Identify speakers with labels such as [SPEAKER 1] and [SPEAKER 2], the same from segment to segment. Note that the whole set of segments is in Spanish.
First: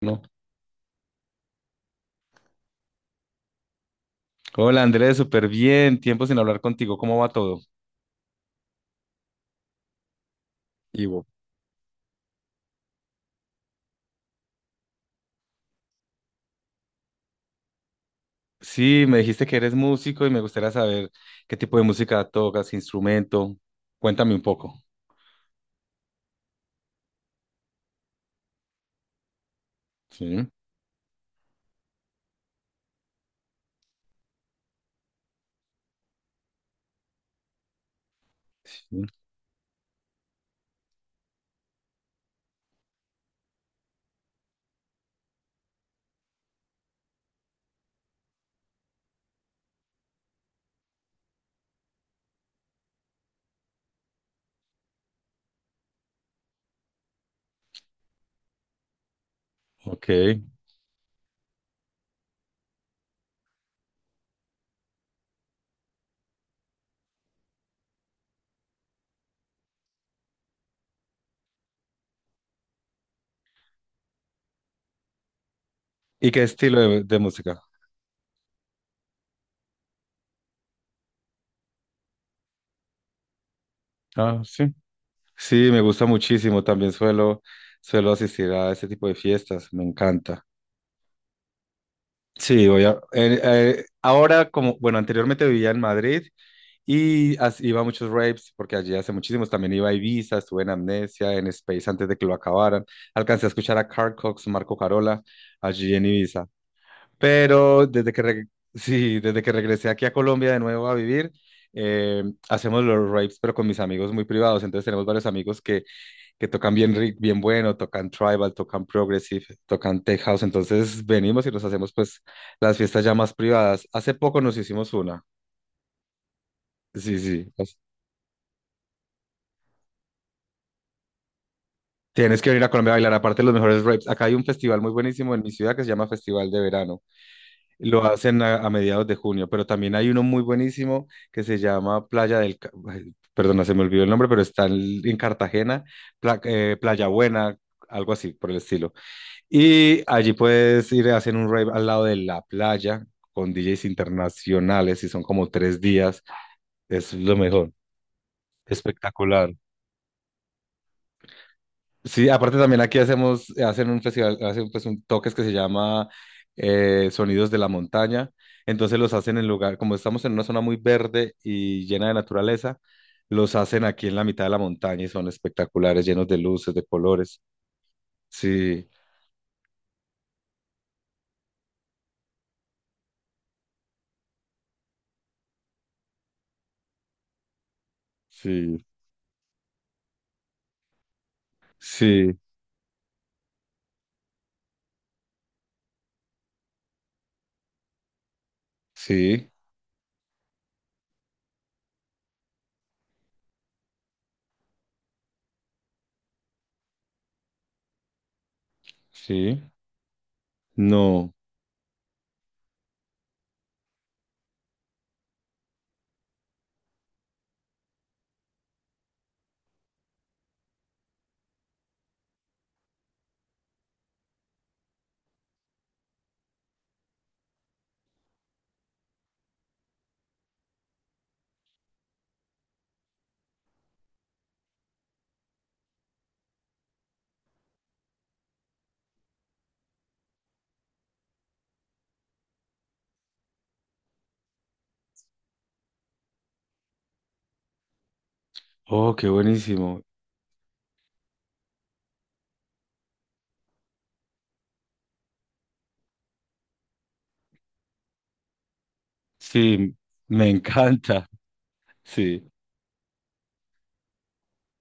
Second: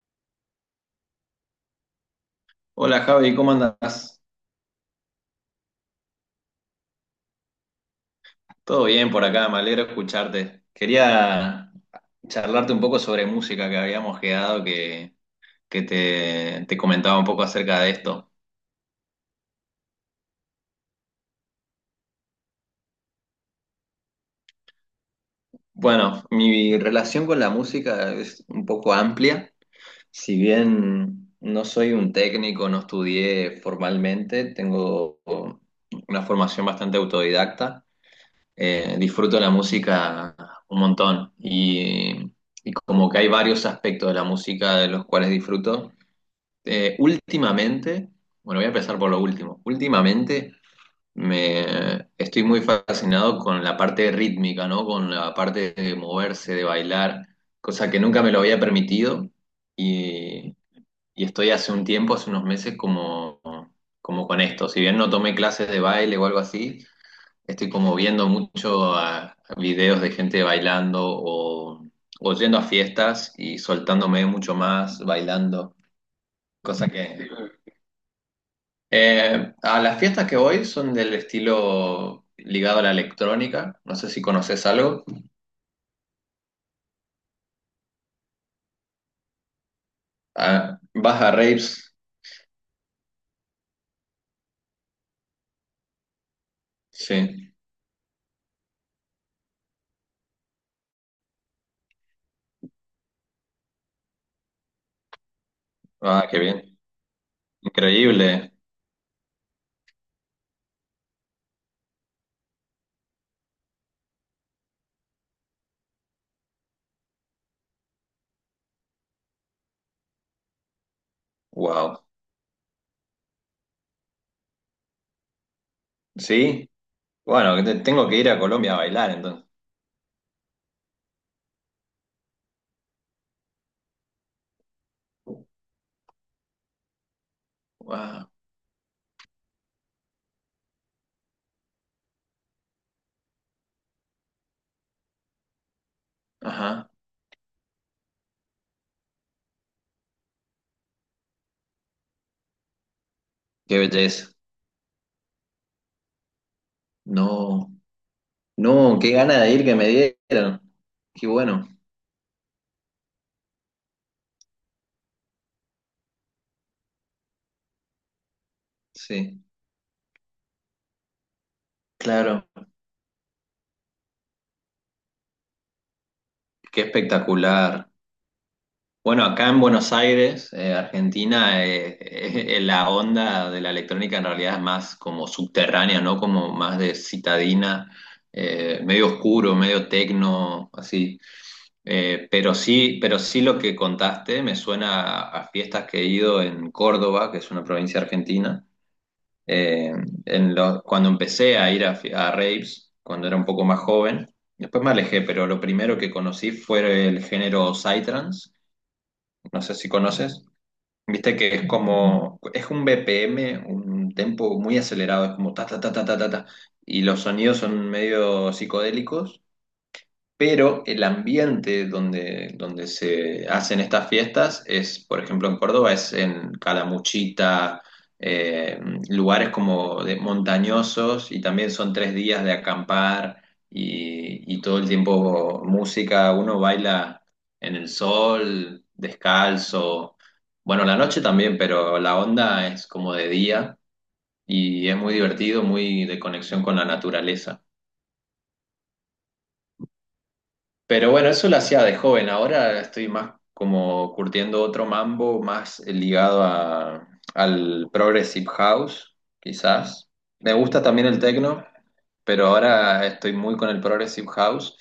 [SPEAKER 1] No.
[SPEAKER 2] Hola Javi, ¿cómo andás?
[SPEAKER 1] Hola Andrés, súper bien. Tiempo sin hablar contigo. ¿Cómo va todo?
[SPEAKER 2] Todo bien por acá, me alegro escucharte.
[SPEAKER 1] Ivo.
[SPEAKER 2] Quería charlarte un poco sobre música que habíamos quedado, que te comentaba un poco acerca de esto.
[SPEAKER 1] Sí, me dijiste que eres músico y me gustaría saber qué tipo de música tocas, qué instrumento. Cuéntame un poco.
[SPEAKER 2] Bueno, mi relación con la música es un poco amplia. Si
[SPEAKER 1] Sí,
[SPEAKER 2] bien no soy un técnico, no estudié formalmente, tengo una formación bastante autodidacta.
[SPEAKER 1] sí.
[SPEAKER 2] Disfruto la música un montón y como que hay varios aspectos de la música de los cuales disfruto. Eh, últimamente, bueno, voy a empezar por lo último. Últimamente me estoy muy fascinado con la parte rítmica, ¿no? Con la parte de moverse, de bailar, cosa que nunca me lo había permitido
[SPEAKER 1] Ok.
[SPEAKER 2] y, y estoy hace un tiempo, hace unos meses como con esto. Si bien no tomé clases de baile o algo así, estoy como viendo mucho a videos de gente bailando o yendo a fiestas y soltándome mucho más bailando,
[SPEAKER 1] ¿Y qué estilo
[SPEAKER 2] cosa
[SPEAKER 1] de,
[SPEAKER 2] que...
[SPEAKER 1] de música?
[SPEAKER 2] A las fiestas que voy son del estilo ligado a la electrónica, no sé si
[SPEAKER 1] Ah, sí.
[SPEAKER 2] conoces algo.
[SPEAKER 1] Sí, me gusta muchísimo. Suelo asistir a ese tipo de fiestas. Me encanta.
[SPEAKER 2] Ah, vas a raves,
[SPEAKER 1] Sí, voy a, ahora como, bueno, anteriormente vivía en Madrid.
[SPEAKER 2] sí.
[SPEAKER 1] Iba a muchos raves, porque allí hace muchísimos. También iba a Ibiza, estuve en Amnesia, en Space antes de que lo acabaran. Alcancé a escuchar a Carl Cox, Marco Carola, allí en
[SPEAKER 2] Ah, qué
[SPEAKER 1] Ibiza.
[SPEAKER 2] bien.
[SPEAKER 1] Pero
[SPEAKER 2] Increíble,
[SPEAKER 1] sí, desde que regresé aquí a Colombia de nuevo a vivir, eh, hacemos los raves, pero con mis amigos muy privados. Entonces tenemos varios amigos que tocan bien bueno, tocan tribal, tocan progressive, tocan tech house. Entonces venimos y nos hacemos
[SPEAKER 2] wow.
[SPEAKER 1] pues las fiestas ya más privadas. Hace poco nos hicimos una.
[SPEAKER 2] Sí,
[SPEAKER 1] Sí, sí.
[SPEAKER 2] bueno, tengo que ir a Colombia a bailar entonces.
[SPEAKER 1] Tienes que venir a Colombia a bailar, aparte de los mejores raves. Acá hay un festival muy buenísimo en mi ciudad que se llama Festival de Verano. Lo
[SPEAKER 2] Wow,
[SPEAKER 1] hacen a mediados de junio, pero también hay uno muy buenísimo que se llama Playa del... Ca- ay, perdona, se me olvidó el nombre, pero está en Cartagena,
[SPEAKER 2] ajá,
[SPEAKER 1] Playa Buena, algo así por el estilo. Y allí puedes ir, hacen un rave al lado de la playa con
[SPEAKER 2] qué
[SPEAKER 1] DJs
[SPEAKER 2] belleza.
[SPEAKER 1] internacionales y son como tres días. Es lo mejor,
[SPEAKER 2] No. No, qué gana
[SPEAKER 1] espectacular.
[SPEAKER 2] de ir que me dieron. Qué bueno,
[SPEAKER 1] Sí, aparte también aquí hacemos, hacen un festival, hacen pues un toques que se llama Sonidos de la Montaña. Entonces los hacen
[SPEAKER 2] sí,
[SPEAKER 1] en lugar, como estamos en una zona muy verde y llena de
[SPEAKER 2] claro,
[SPEAKER 1] naturaleza, los hacen aquí en la mitad de la montaña y son espectaculares, llenos de luces,
[SPEAKER 2] qué
[SPEAKER 1] de colores.
[SPEAKER 2] espectacular.
[SPEAKER 1] Sí,
[SPEAKER 2] Bueno, acá en Buenos Aires, Argentina, la onda de la electrónica en realidad es más como subterránea, ¿no? Como más de citadina,
[SPEAKER 1] sí,
[SPEAKER 2] medio oscuro, medio tecno, así.
[SPEAKER 1] sí,
[SPEAKER 2] Pero sí, pero sí lo que contaste me suena a fiestas que he ido en Córdoba, que es una provincia argentina.
[SPEAKER 1] sí,
[SPEAKER 2] Eh, en cuando empecé a ir a, a raves, cuando era un poco más joven, después me alejé, pero lo primero que conocí fue el género psytrance,
[SPEAKER 1] sí.
[SPEAKER 2] no sé si conoces.
[SPEAKER 1] No.
[SPEAKER 2] Viste que es como, es un BPM, un tempo muy acelerado, es como ta ta ta ta ta ta ta, y los sonidos son medio psicodélicos pero el ambiente donde, donde se hacen estas fiestas es, por ejemplo, en Córdoba, es en Calamuchita, eh, lugares como de montañosos y también son tres días de acampar y todo el tiempo música, uno baila en el sol, descalzo, bueno, la noche también, pero la onda es como de día y es muy divertido, muy de conexión con la naturaleza.
[SPEAKER 1] Oh, qué buenísimo.
[SPEAKER 2] Pero bueno, eso lo hacía de joven. Ahora estoy más como curtiendo otro mambo, más ligado al Progressive House,
[SPEAKER 1] Sí,
[SPEAKER 2] quizás.
[SPEAKER 1] me
[SPEAKER 2] Me gusta también el
[SPEAKER 1] encanta.
[SPEAKER 2] techno,
[SPEAKER 1] Sí.
[SPEAKER 2] pero ahora estoy muy con el Progressive House.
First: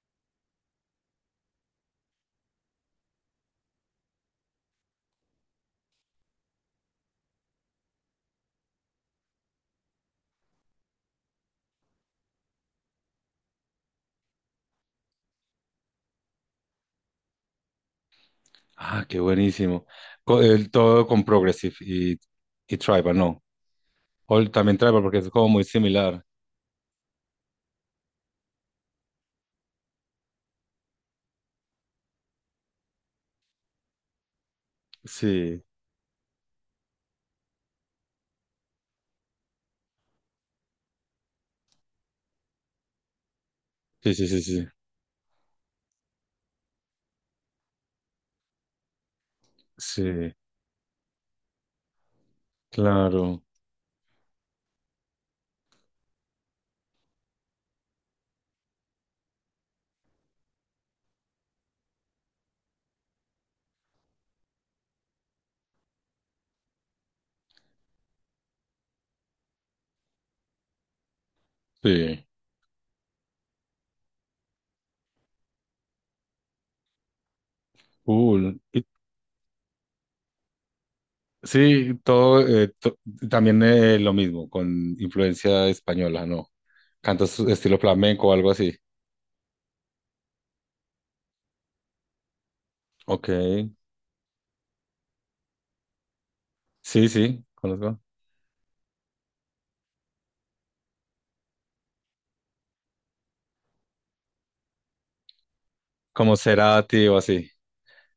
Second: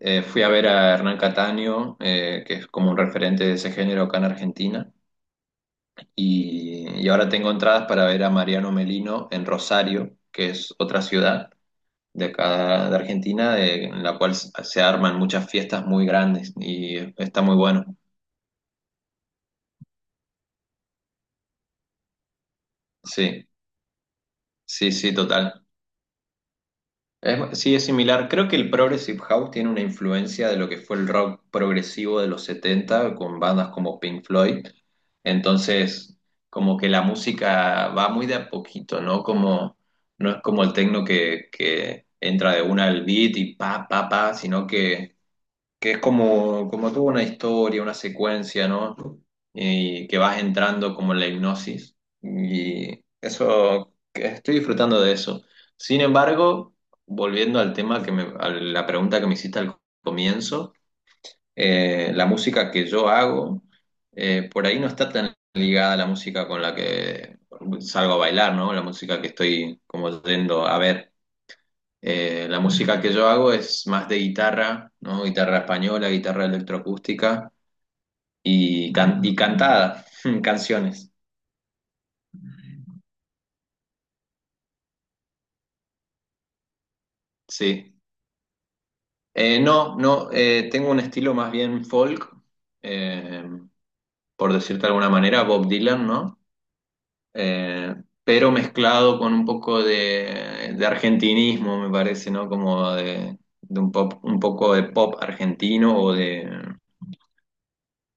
[SPEAKER 2] Fui a ver a Hernán Cataño, que es como un referente de ese género acá en Argentina. Y ahora tengo entradas para ver a Mariano Melino en Rosario, que es otra ciudad de acá de Argentina, en la cual se arman muchas fiestas muy grandes y está muy bueno.
[SPEAKER 1] Ah, qué buenísimo. Co- el- todo con Progressive y Tribal, no.
[SPEAKER 2] Sí,
[SPEAKER 1] O también
[SPEAKER 2] sí,
[SPEAKER 1] Tribal,
[SPEAKER 2] sí,
[SPEAKER 1] porque es como muy
[SPEAKER 2] total.
[SPEAKER 1] similar.
[SPEAKER 2] Sí, es similar. Creo que el Progressive House tiene una influencia de lo que fue el rock progresivo de los 70 con bandas como Pink Floyd.
[SPEAKER 1] Sí,
[SPEAKER 2] Entonces, como que la música va muy de a poquito, ¿no? Como, no es como el techno que entra de una al beat y pa, pa,
[SPEAKER 1] sí, sí,
[SPEAKER 2] pa,
[SPEAKER 1] sí,
[SPEAKER 2] sino
[SPEAKER 1] sí.
[SPEAKER 2] que es como, como tuvo una historia, una secuencia, ¿no? Y que
[SPEAKER 1] Sí,
[SPEAKER 2] vas entrando como en la hipnosis. Y
[SPEAKER 1] claro.
[SPEAKER 2] eso, que estoy disfrutando de eso. Sin embargo, volviendo al tema que me, a la pregunta que me hiciste al comienzo, la música que yo hago, por ahí no está tan ligada a la música con la que salgo a bailar, ¿no? La música que estoy como yendo a ver.
[SPEAKER 1] Sí.
[SPEAKER 2] La música que yo hago es más de guitarra, ¿no? Guitarra española, guitarra electroacústica
[SPEAKER 1] Cool. Y-
[SPEAKER 2] y, y cantada, canciones,
[SPEAKER 1] sí, todo, to- también lo mismo, con influencia española, ¿no? Cantos estilo
[SPEAKER 2] sí.
[SPEAKER 1] flamenco o algo así.
[SPEAKER 2] No, no, Tengo un estilo más bien folk,
[SPEAKER 1] Ok.
[SPEAKER 2] eh, por decirte de alguna manera, Bob Dylan, ¿no?
[SPEAKER 1] Sí, sí,
[SPEAKER 2] Eh,
[SPEAKER 1] conozco.
[SPEAKER 2] pero mezclado con un poco de argentinismo, me parece, ¿no? Como de un pop, un poco de pop argentino o
[SPEAKER 1] Como
[SPEAKER 2] de...
[SPEAKER 1] Cerati o así.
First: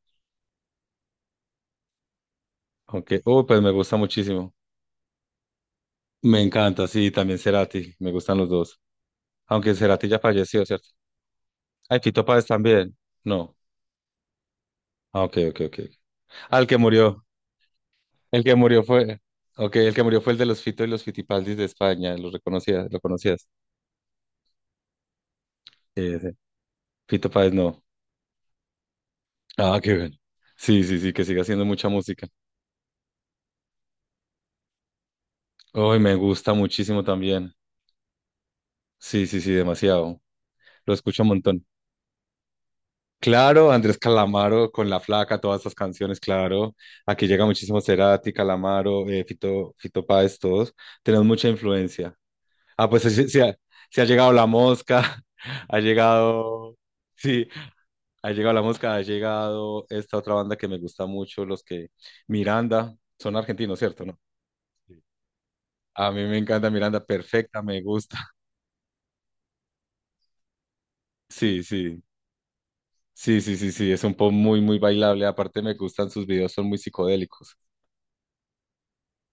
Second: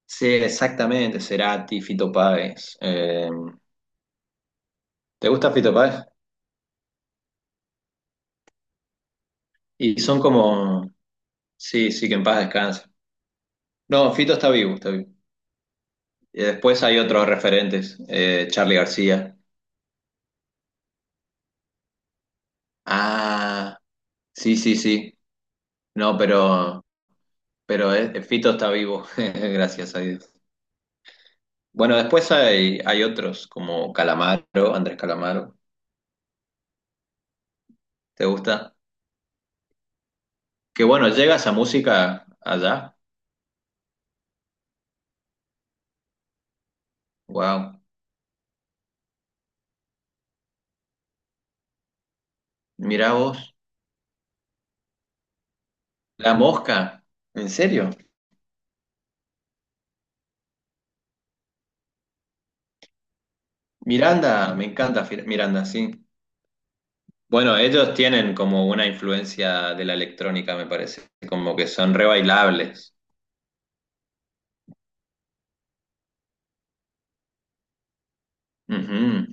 [SPEAKER 2] Sí, exactamente, Cerati, Fito Páez.
[SPEAKER 1] Ok. Pues me gusta muchísimo.
[SPEAKER 2] ¿Te gusta Fito Páez?
[SPEAKER 1] Me encanta, sí, también Cerati. Me gustan los dos. Aunque
[SPEAKER 2] Y
[SPEAKER 1] Cerati ya
[SPEAKER 2] son
[SPEAKER 1] falleció, ¿cierto?
[SPEAKER 2] como, sí,
[SPEAKER 1] Ay,
[SPEAKER 2] sí, que en
[SPEAKER 1] Fito
[SPEAKER 2] paz
[SPEAKER 1] Páez
[SPEAKER 2] descanse.
[SPEAKER 1] también. No.
[SPEAKER 2] No, Fito está vivo, está vivo.
[SPEAKER 1] Ah, ok, ok, ok.
[SPEAKER 2] Y
[SPEAKER 1] Al que
[SPEAKER 2] después hay
[SPEAKER 1] murió.
[SPEAKER 2] otros referentes,
[SPEAKER 1] El que
[SPEAKER 2] Charly
[SPEAKER 1] murió fue,
[SPEAKER 2] García.
[SPEAKER 1] okay, el que murió fue el de los Fito y los Fitipaldis de España, lo reconocías, lo conocías.
[SPEAKER 2] Ah, sí, sí, sí. No,
[SPEAKER 1] Sí, sí. Fito Páez no.
[SPEAKER 2] pero Fito está vivo,
[SPEAKER 1] Ah, qué
[SPEAKER 2] gracias a
[SPEAKER 1] bien.
[SPEAKER 2] Dios.
[SPEAKER 1] Sí, sí, sí, que siga haciendo mucha
[SPEAKER 2] Bueno,
[SPEAKER 1] música.
[SPEAKER 2] después hay, hay otros como Calamaro, Andrés Calamaro.
[SPEAKER 1] Hoy me gusta muchísimo también.
[SPEAKER 2] ¿Te gusta?
[SPEAKER 1] Sí, sí, sí, demasiado.
[SPEAKER 2] Que
[SPEAKER 1] Lo
[SPEAKER 2] bueno,
[SPEAKER 1] escucho un
[SPEAKER 2] llega esa
[SPEAKER 1] montón.
[SPEAKER 2] música allá.
[SPEAKER 1] Claro, Andrés Calamaro con La Flaca, todas esas canciones, claro. Aquí llega muchísimo
[SPEAKER 2] Wow.
[SPEAKER 1] Cerati, Calamaro, Fito Páez, todos. Tenemos mucha influencia. Ah, pues
[SPEAKER 2] Mirá vos.
[SPEAKER 1] sí ha llegado La Mosca, ha
[SPEAKER 2] La
[SPEAKER 1] llegado,
[SPEAKER 2] Mosca.
[SPEAKER 1] sí,
[SPEAKER 2] ¿En serio?
[SPEAKER 1] ha llegado la mosca, ha llegado esta otra banda que me gusta mucho, los que Miranda, son argentinos, ¿cierto? ¿No?
[SPEAKER 2] Miranda, me
[SPEAKER 1] Sí.
[SPEAKER 2] encanta Miranda, sí.
[SPEAKER 1] A mí me encanta Miranda,
[SPEAKER 2] Bueno,
[SPEAKER 1] perfecta, me
[SPEAKER 2] ellos
[SPEAKER 1] gusta.
[SPEAKER 2] tienen como una influencia de la electrónica, me parece, como
[SPEAKER 1] Sí,
[SPEAKER 2] que son
[SPEAKER 1] sí,
[SPEAKER 2] re bailables.
[SPEAKER 1] sí, es un pop muy bailable. Aparte me gustan sus videos, son muy psicodélicos.
[SPEAKER 2] Ujú.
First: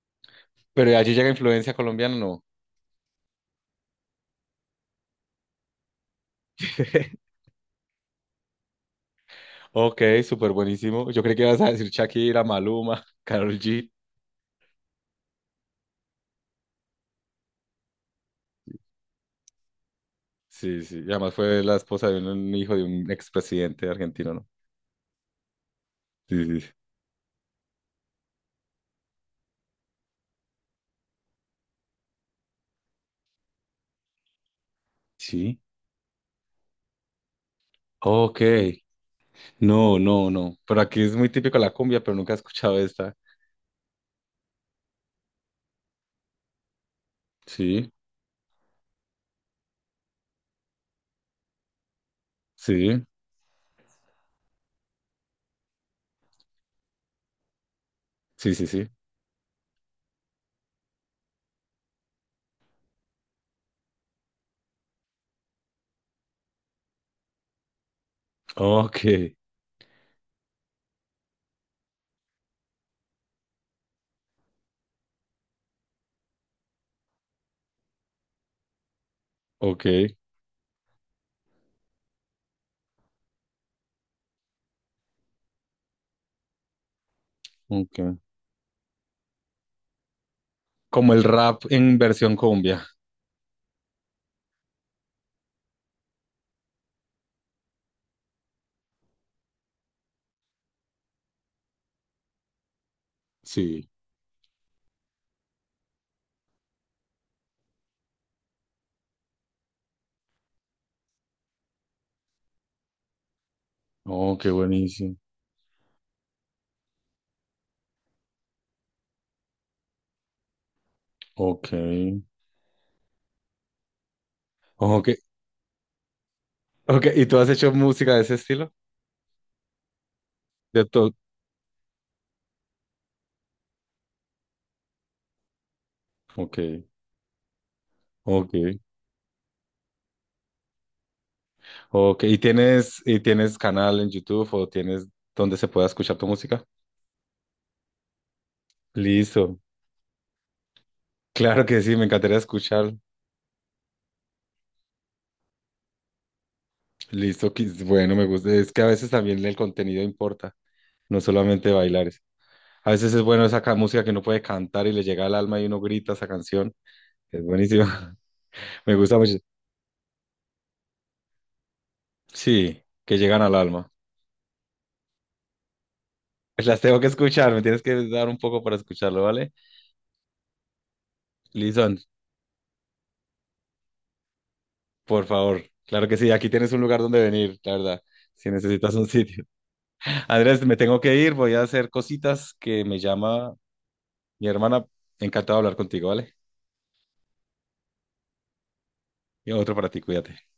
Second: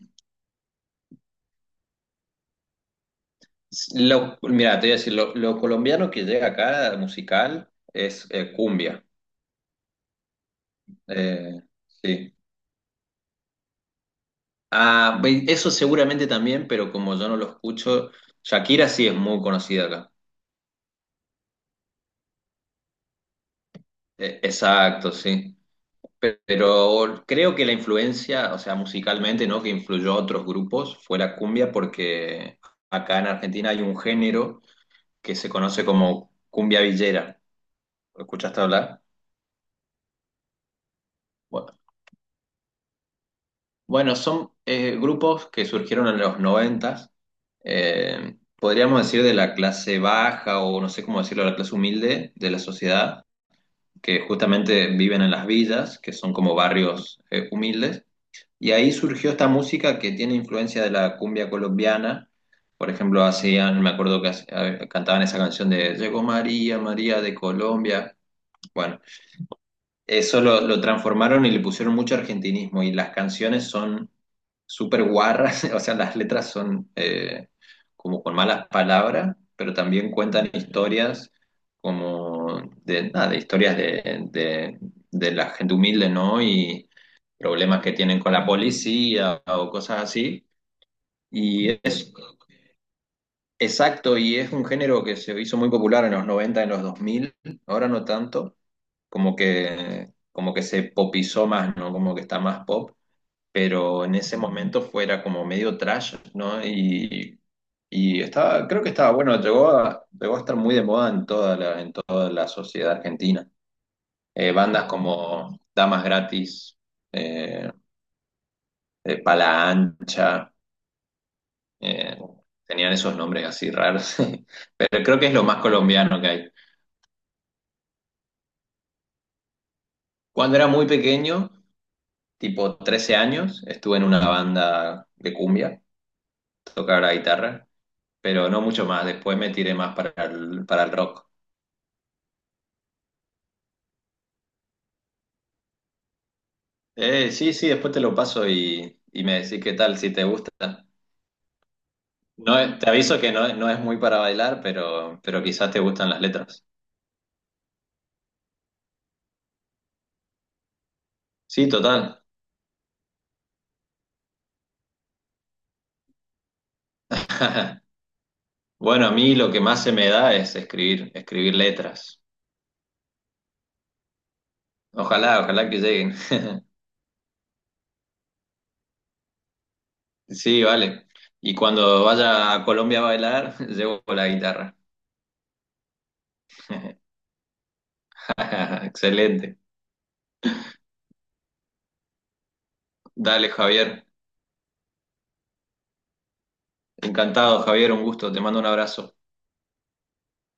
[SPEAKER 1] Pero de allí llega influencia colombiana, ¿no?
[SPEAKER 2] Mira, te voy a decir, lo colombiano que llega acá musical es cumbia.
[SPEAKER 1] Ok, súper buenísimo. Yo creí que ibas
[SPEAKER 2] Eh,
[SPEAKER 1] a decir
[SPEAKER 2] sí.
[SPEAKER 1] Shakira, Maluma, Karol G.
[SPEAKER 2] Ah, eso seguramente también, pero como yo no lo escucho, Shakira sí es muy conocida acá.
[SPEAKER 1] Sí, sí, y además fue la esposa de un hijo de un expresidente argentino, ¿no?
[SPEAKER 2] Exacto, sí.
[SPEAKER 1] Sí, sí, sí.
[SPEAKER 2] Pero creo que la influencia, o sea, musicalmente, ¿no? Que influyó a otros grupos fue la cumbia porque acá en Argentina hay un género que se
[SPEAKER 1] Sí.
[SPEAKER 2] conoce como cumbia villera. ¿Lo
[SPEAKER 1] Ok.
[SPEAKER 2] escuchaste hablar?
[SPEAKER 1] No, no, no. Pero aquí es muy típico la
[SPEAKER 2] Bueno,
[SPEAKER 1] cumbia, pero nunca he escuchado esta.
[SPEAKER 2] bueno, son grupos que surgieron en los noventas,
[SPEAKER 1] Sí,
[SPEAKER 2] podríamos decir de la clase baja o no sé cómo decirlo, la clase humilde de la
[SPEAKER 1] sí,
[SPEAKER 2] sociedad, que justamente viven en las villas, que son como barrios humildes.
[SPEAKER 1] sí, sí,
[SPEAKER 2] Y
[SPEAKER 1] sí.
[SPEAKER 2] ahí surgió esta música que tiene influencia de la cumbia colombiana. Por ejemplo, hacían, me acuerdo que cantaban esa canción de Llegó María, María de Colombia. Bueno,
[SPEAKER 1] Ok,
[SPEAKER 2] eso lo transformaron y le pusieron mucho argentinismo y las canciones son súper guarras, o sea, las letras son como con malas palabras, pero
[SPEAKER 1] ok,
[SPEAKER 2] también cuentan historias como de, nada, de historias de, de la gente humilde, ¿no? Y problemas que
[SPEAKER 1] ok.
[SPEAKER 2] tienen con la policía o cosas así.
[SPEAKER 1] Como el rap
[SPEAKER 2] Y
[SPEAKER 1] en
[SPEAKER 2] es
[SPEAKER 1] versión cumbia.
[SPEAKER 2] Exacto, y es un género que se hizo muy popular en los 90 en los dos mil, ahora no tanto, como que se popizó más, ¿no? Como que está más pop,
[SPEAKER 1] Sí.
[SPEAKER 2] pero en ese momento fuera como medio trash, ¿no? Y estaba, creo que estaba bueno, llegó a, llegó a estar muy de moda en toda la sociedad argentina.
[SPEAKER 1] Oh, qué
[SPEAKER 2] Bandas
[SPEAKER 1] buenísimo.
[SPEAKER 2] como Damas Gratis, eh, Pala Ancha,
[SPEAKER 1] Ok,
[SPEAKER 2] eh, tenían esos nombres así raros, pero
[SPEAKER 1] ok,
[SPEAKER 2] creo que es lo más colombiano que hay.
[SPEAKER 1] ok. ¿Y tú has hecho música de ese estilo?
[SPEAKER 2] Cuando era
[SPEAKER 1] De
[SPEAKER 2] muy
[SPEAKER 1] todo.
[SPEAKER 2] pequeño, tipo 13 años, estuve en una banda de cumbia
[SPEAKER 1] Ok,
[SPEAKER 2] tocar la guitarra, pero
[SPEAKER 1] ok,
[SPEAKER 2] no mucho más. Después me tiré más para el rock.
[SPEAKER 1] ok. Y tienes canal en YouTube o tienes donde se pueda escuchar tu música?
[SPEAKER 2] Sí, sí, después te lo paso y me
[SPEAKER 1] Listo.
[SPEAKER 2] decís qué tal, si te gusta.
[SPEAKER 1] Claro que sí, me encantaría
[SPEAKER 2] No, te
[SPEAKER 1] escuchar.
[SPEAKER 2] aviso que no, no es muy para bailar, pero quizás te gustan las letras.
[SPEAKER 1] Bueno, me gusta. Es que a veces también el contenido importa, no
[SPEAKER 2] Sí,
[SPEAKER 1] solamente bailar.
[SPEAKER 2] total.
[SPEAKER 1] A veces es bueno esa música que uno puede cantar y le llega al alma y uno grita esa canción. Es buenísima. Me
[SPEAKER 2] Bueno, a
[SPEAKER 1] gusta
[SPEAKER 2] mí
[SPEAKER 1] mucho.
[SPEAKER 2] lo que más se me da es escribir, escribir letras.
[SPEAKER 1] Sí, que llegan al alma.
[SPEAKER 2] Ojalá, ojalá que lleguen.
[SPEAKER 1] Pues las tengo que escuchar, me tienes que dar un poco para escucharlo, ¿vale?
[SPEAKER 2] Sí, vale. Y
[SPEAKER 1] Lison,
[SPEAKER 2] cuando vaya a Colombia a bailar, llevo la guitarra.
[SPEAKER 1] por favor. Claro que sí, aquí tienes un lugar donde venir, la verdad, si necesitas un sitio.
[SPEAKER 2] Excelente.
[SPEAKER 1] Andrés, me tengo que ir, voy a hacer cositas que me
[SPEAKER 2] Dale,
[SPEAKER 1] llama
[SPEAKER 2] Javier.
[SPEAKER 1] mi hermana. Encantado de hablar contigo, ¿vale?
[SPEAKER 2] Encantado, Javier. Un gusto. Te mando un abrazo.
[SPEAKER 1] Y otro para ti, cuídate.